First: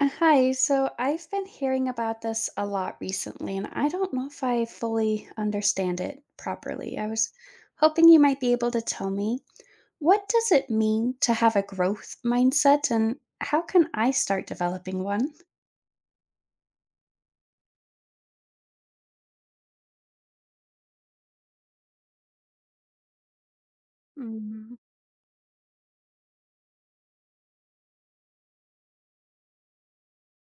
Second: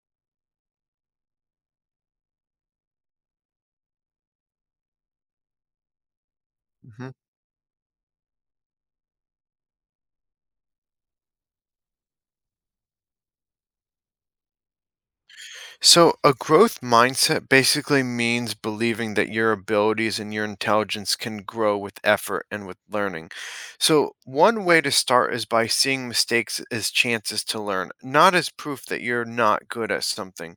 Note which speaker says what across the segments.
Speaker 1: Hi, so I've been hearing about this a lot recently, and I don't know if I fully understand it properly. I
Speaker 2: Mhm.
Speaker 1: was hoping you might be able to tell me what does it mean to have a growth mindset, and how can I start developing one?
Speaker 2: So, a growth mindset basically means believing that your abilities and your intelligence can grow with effort and with learning. So, one
Speaker 1: Mm,
Speaker 2: way to start is by seeing mistakes as chances to learn, not as proof that you're not good at something.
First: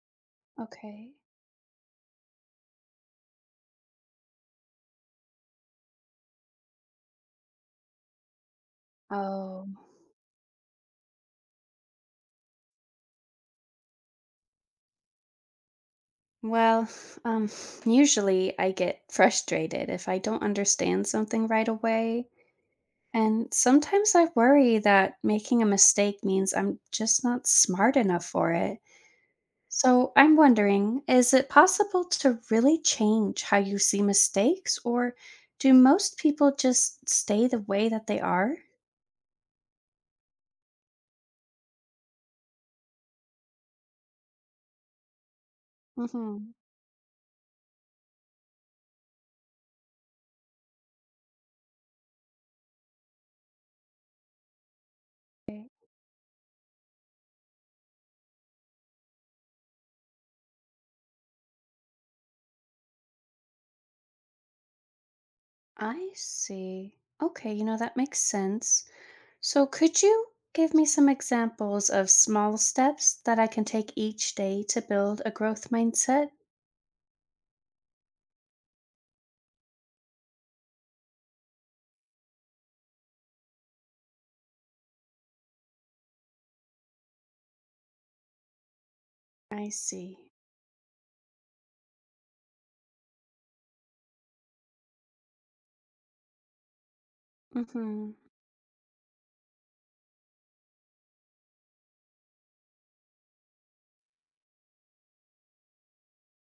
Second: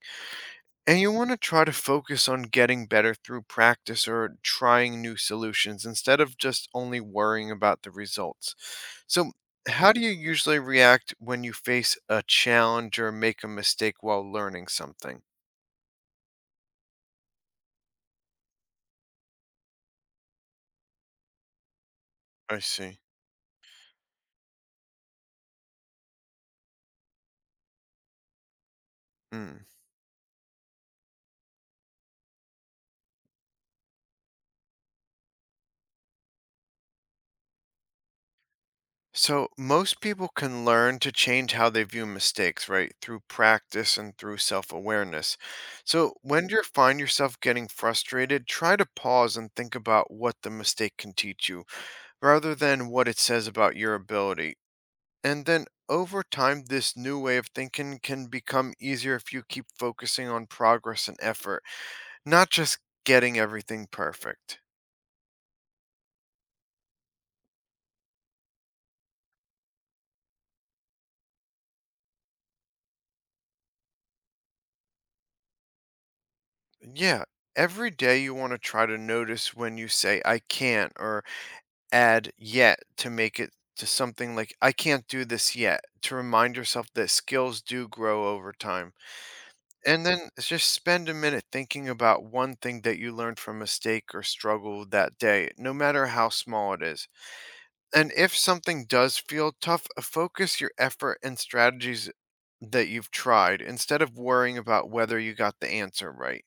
Speaker 2: And
Speaker 1: okay.
Speaker 2: you want to try to focus on getting better through practice or trying new solutions instead of just only worrying about the results. So,
Speaker 1: Oh,
Speaker 2: how do you usually react when you face a challenge or make a mistake while learning something?
Speaker 1: well, um, usually I get frustrated if I don't understand something right away.
Speaker 2: I see.
Speaker 1: And sometimes I worry that making a mistake means I'm just not smart enough for it.
Speaker 2: Mm.
Speaker 1: So I'm wondering, is it possible to really change how you see mistakes, or do most people just stay the way that they are?
Speaker 2: So, most people can learn to change how they view mistakes, right? Through practice and through self awareness. So, when
Speaker 1: Hmm.
Speaker 2: you find yourself getting frustrated, try to pause and think about what the mistake can teach you rather than what it says about your ability. And
Speaker 1: Okay.
Speaker 2: then over time, this new way of thinking can become easier if you keep focusing on progress and effort, not just getting everything perfect.
Speaker 1: I see. Okay, that makes sense. So could you give me some examples of small steps that I can take each day to build a growth mindset?
Speaker 2: Yeah, every day you want to try to notice when you say, I can't, or add yet to make it to something like, I can't do this yet, to remind yourself that skills do grow over time.
Speaker 1: I
Speaker 2: And
Speaker 1: see.
Speaker 2: then just spend a minute thinking about one thing that you learned from mistake or struggle that day, no matter how small it is. And
Speaker 1: Hmm.
Speaker 2: if something does feel tough, focus your effort and strategies that you've tried instead of worrying about whether you got the answer right.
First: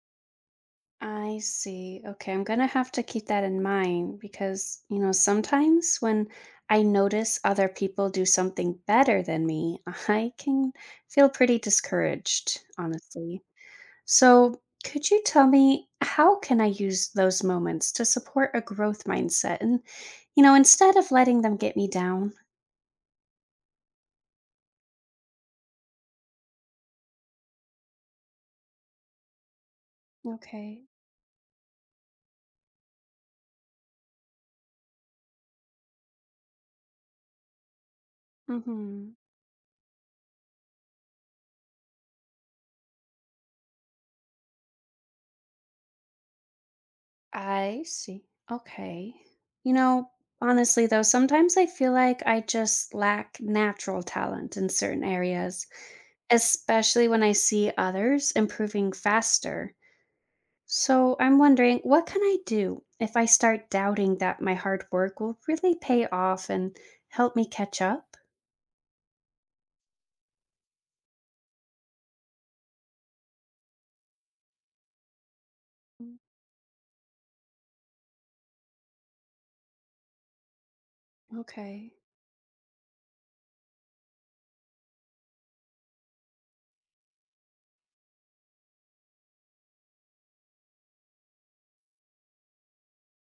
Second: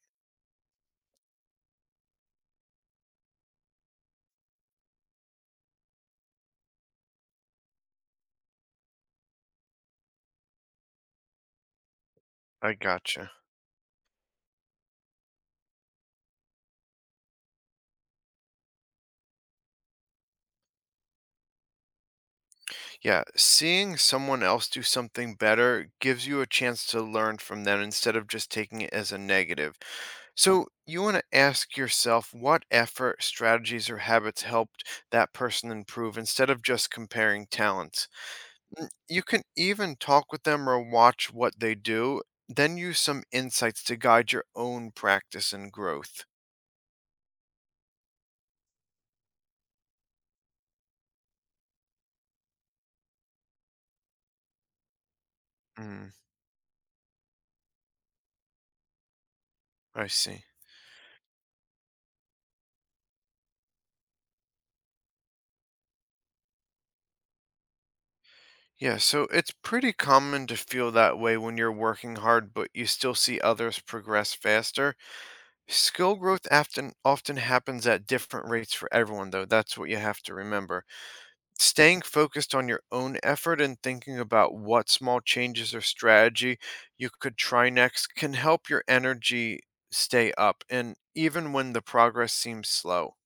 Speaker 1: I see. Okay, I'm gonna have to keep that in mind because sometimes when I notice other people do something better than me, I can feel pretty discouraged,
Speaker 2: I gotcha.
Speaker 1: honestly. So, could you tell me how can I use those moments to support a growth mindset and instead of letting them get me down?
Speaker 2: Yeah, seeing someone else do something better gives you a chance to learn from them instead of just taking it as a negative. So
Speaker 1: Okay.
Speaker 2: you want to ask yourself what effort, strategies, or habits helped that person improve instead of just comparing talents.
Speaker 1: Mhm.
Speaker 2: You can even talk with them or watch what they do, then use some insights to guide your own practice and growth.
Speaker 1: I see. Okay. You know, honestly, though, sometimes I feel like I just lack natural talent in certain areas,
Speaker 2: Mm,
Speaker 1: especially when I see others improving faster.
Speaker 2: I see.
Speaker 1: So I'm wondering, what can I do if I start doubting that my hard work will really pay off and help me catch up?
Speaker 2: Yeah, so it's pretty common to feel that way when you're working hard, but you still see others progress faster. Skill
Speaker 1: Mm,
Speaker 2: growth often happens at different rates for everyone, though. That's what you have to remember.
Speaker 1: okay.
Speaker 2: Staying focused on your own effort and thinking about what small changes or strategy you could try next can help your energy stay up and even when the progress seems slow.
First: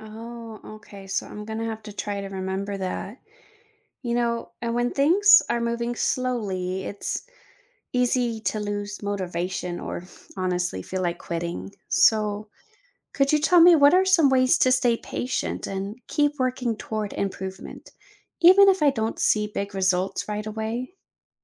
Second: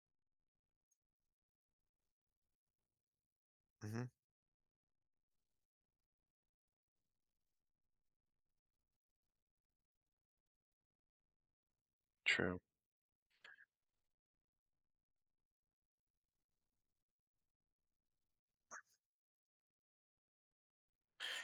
Speaker 1: Oh, okay. So I'm going to have to try to remember that.
Speaker 2: Mhm.
Speaker 1: And when things are moving slowly, it's easy to lose motivation or honestly feel like quitting. So,
Speaker 2: True.
Speaker 1: could you tell me what are some ways to stay patient and keep working toward improvement, even if I don't see big results right away?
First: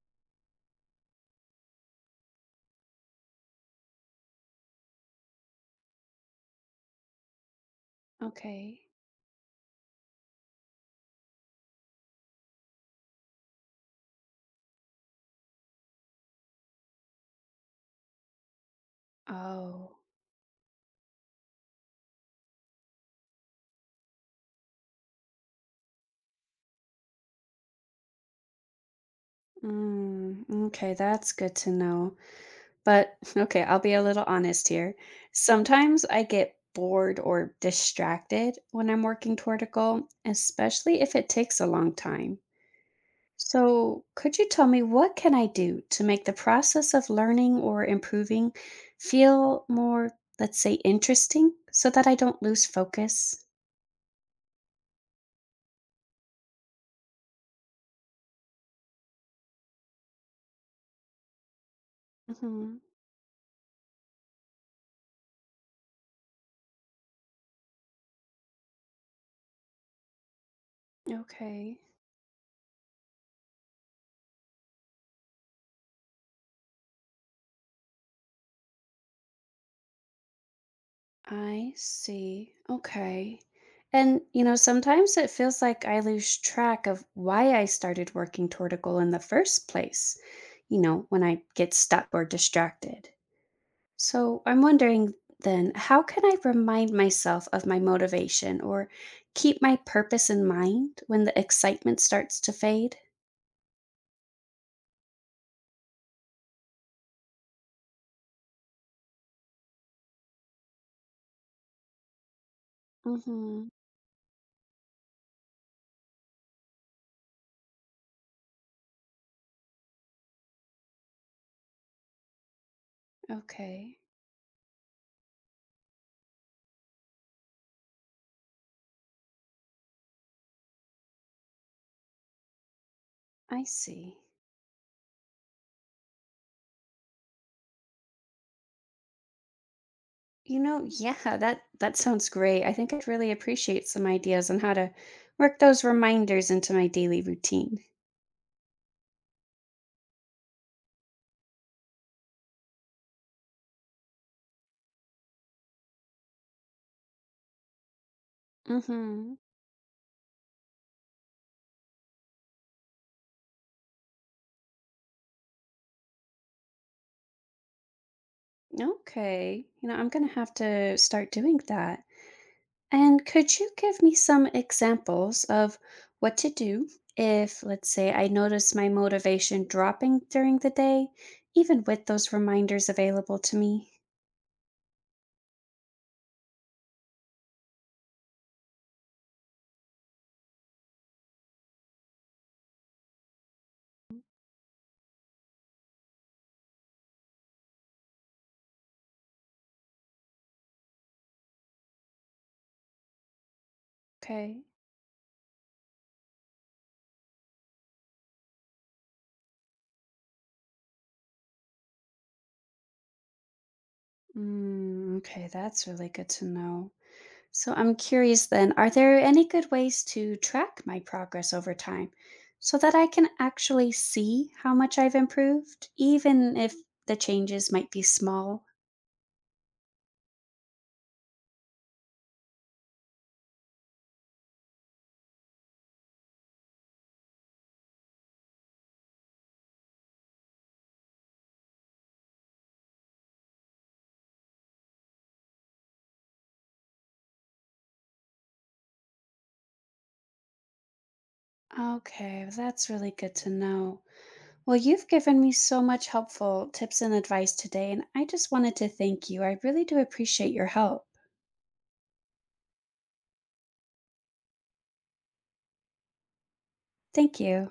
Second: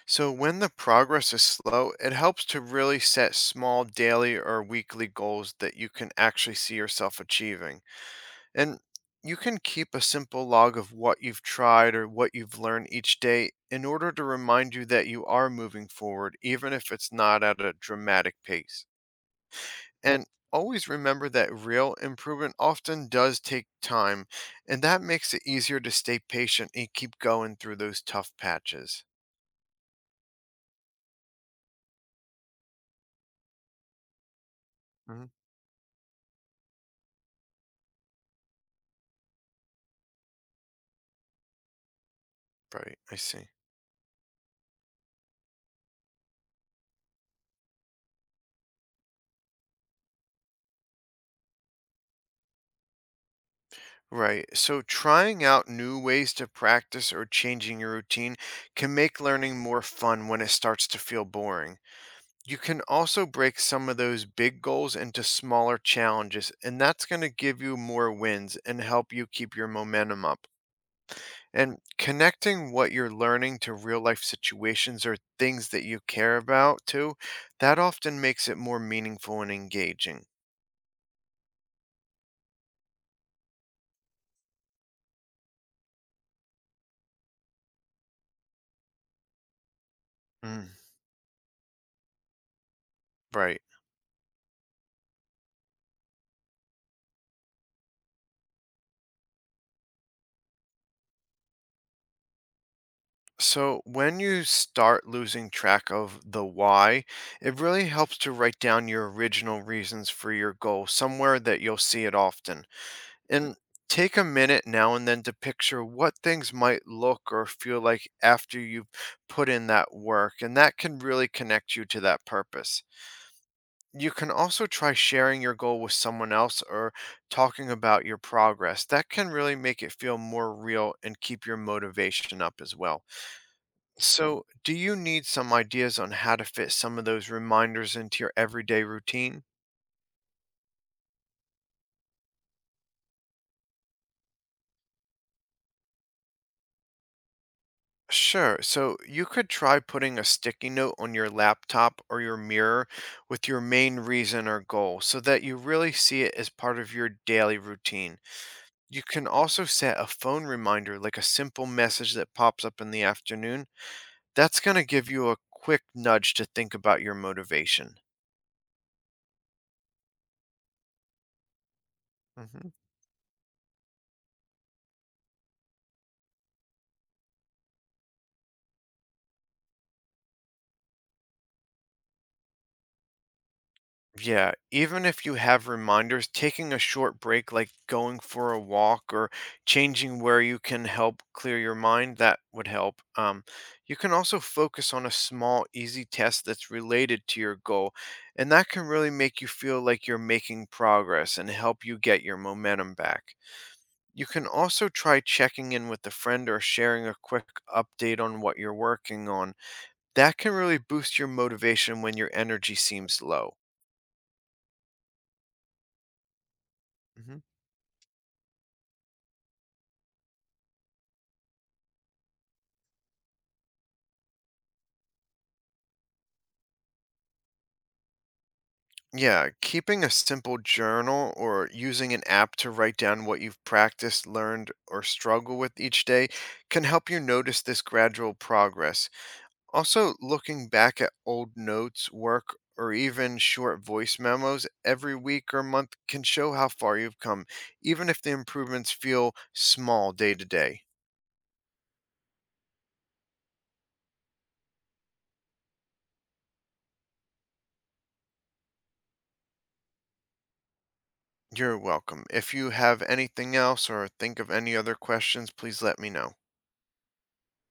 Speaker 2: So, when the progress is slow, it helps to really set small daily or weekly goals that you can actually see yourself achieving.
Speaker 1: Okay.
Speaker 2: And you can keep a simple log of what you've tried or what you've learned each day in order to remind you that you are moving forward, even if it's not at a dramatic pace.
Speaker 1: Oh.
Speaker 2: And always remember that real improvement often does take time, and that makes it easier to stay patient and keep going through those tough patches.
Speaker 1: Mm, okay, that's good to know. But okay, I'll be a little honest here.
Speaker 2: Hmm.
Speaker 1: Sometimes I get bored or distracted when I'm working toward a goal, especially if it takes a long time.
Speaker 2: Right, I see.
Speaker 1: So, could you tell me what can I do to make the process of learning or improving feel more, let's say, interesting so that I don't lose focus?
Speaker 2: Right, so trying out new ways to practice or changing your routine can make learning more fun when it starts to feel boring. You
Speaker 1: Hmm.
Speaker 2: can also break some of those big goals into smaller challenges, and that's going to give you more wins and help you keep your momentum up.
Speaker 1: Okay,
Speaker 2: And connecting what you're learning to real life situations or things that you care about too, that often makes it more meaningful and engaging.
Speaker 1: I see. Okay. And sometimes it feels like I lose track of why I started working toward a goal in the first place,
Speaker 2: Mm,
Speaker 1: you know, when I get stuck or distracted.
Speaker 2: right.
Speaker 1: So I'm wondering then, how can I remind myself of my motivation or keep my purpose in mind when the excitement starts to fade?
Speaker 2: So, when you start losing track of the why, it really helps to write down your original reasons for your goal somewhere that you'll see it often. And
Speaker 1: Mm-hmm.
Speaker 2: take a minute now and then to picture what things might look or feel like after you've put in that work, and that can really connect you to that purpose.
Speaker 1: Okay,
Speaker 2: You can also try sharing your goal with someone else or talking about your progress. That can really make it feel more real and keep your motivation up as well.
Speaker 1: I see.
Speaker 2: So, do you need some ideas on how to fit some of those reminders into your everyday routine?
Speaker 1: Yeah, that sounds great. I think I'd really appreciate some ideas on how to work those reminders into my daily routine.
Speaker 2: Sure. So you could try putting a sticky note on your laptop or your mirror with your main reason or goal so that you really see it as part of your daily routine. You can
Speaker 1: Mm-hmm.
Speaker 2: also set a phone reminder, like a simple message that pops up in the afternoon. That's going to give you a quick nudge to think about your motivation.
Speaker 1: Okay. I'm gonna have to start doing that.
Speaker 2: Mhm.
Speaker 1: And could you give me some examples of what to do if, let's say, I notice my motivation dropping during the day, even with those reminders available to me?
Speaker 2: Yeah, even if you have reminders, taking a short break, like going for a walk or changing where you can help clear your mind, that would help. You can also focus on a small, easy task that's related to your goal, and that can really make you feel like you're making progress and help you get your momentum back. You can
Speaker 1: Okay.
Speaker 2: also try checking in with a friend or sharing a quick update on what you're working on. That can really boost your motivation when your energy seems low.
Speaker 1: Mm, okay, that's really good to know.
Speaker 2: Mm-hmm.
Speaker 1: So I'm curious then, are there any good ways to track my progress over time so that I can actually see how much I've improved, even if the changes might be small?
Speaker 2: Yeah, keeping a simple journal or using an app to write down what you've practiced, learned, or struggle with each day can help you notice this gradual progress. Also, looking back at old notes, work, or even short voice memos every week or month can show how far you've come, even if the improvements feel small day to day.
Speaker 1: Okay, that's really good to know. Well, you've given me so much helpful tips and advice today, and I just wanted to thank you. I really do appreciate your help.
Speaker 2: You're welcome. If you have anything else or think of any other questions, please let me know.
Speaker 1: Thank you.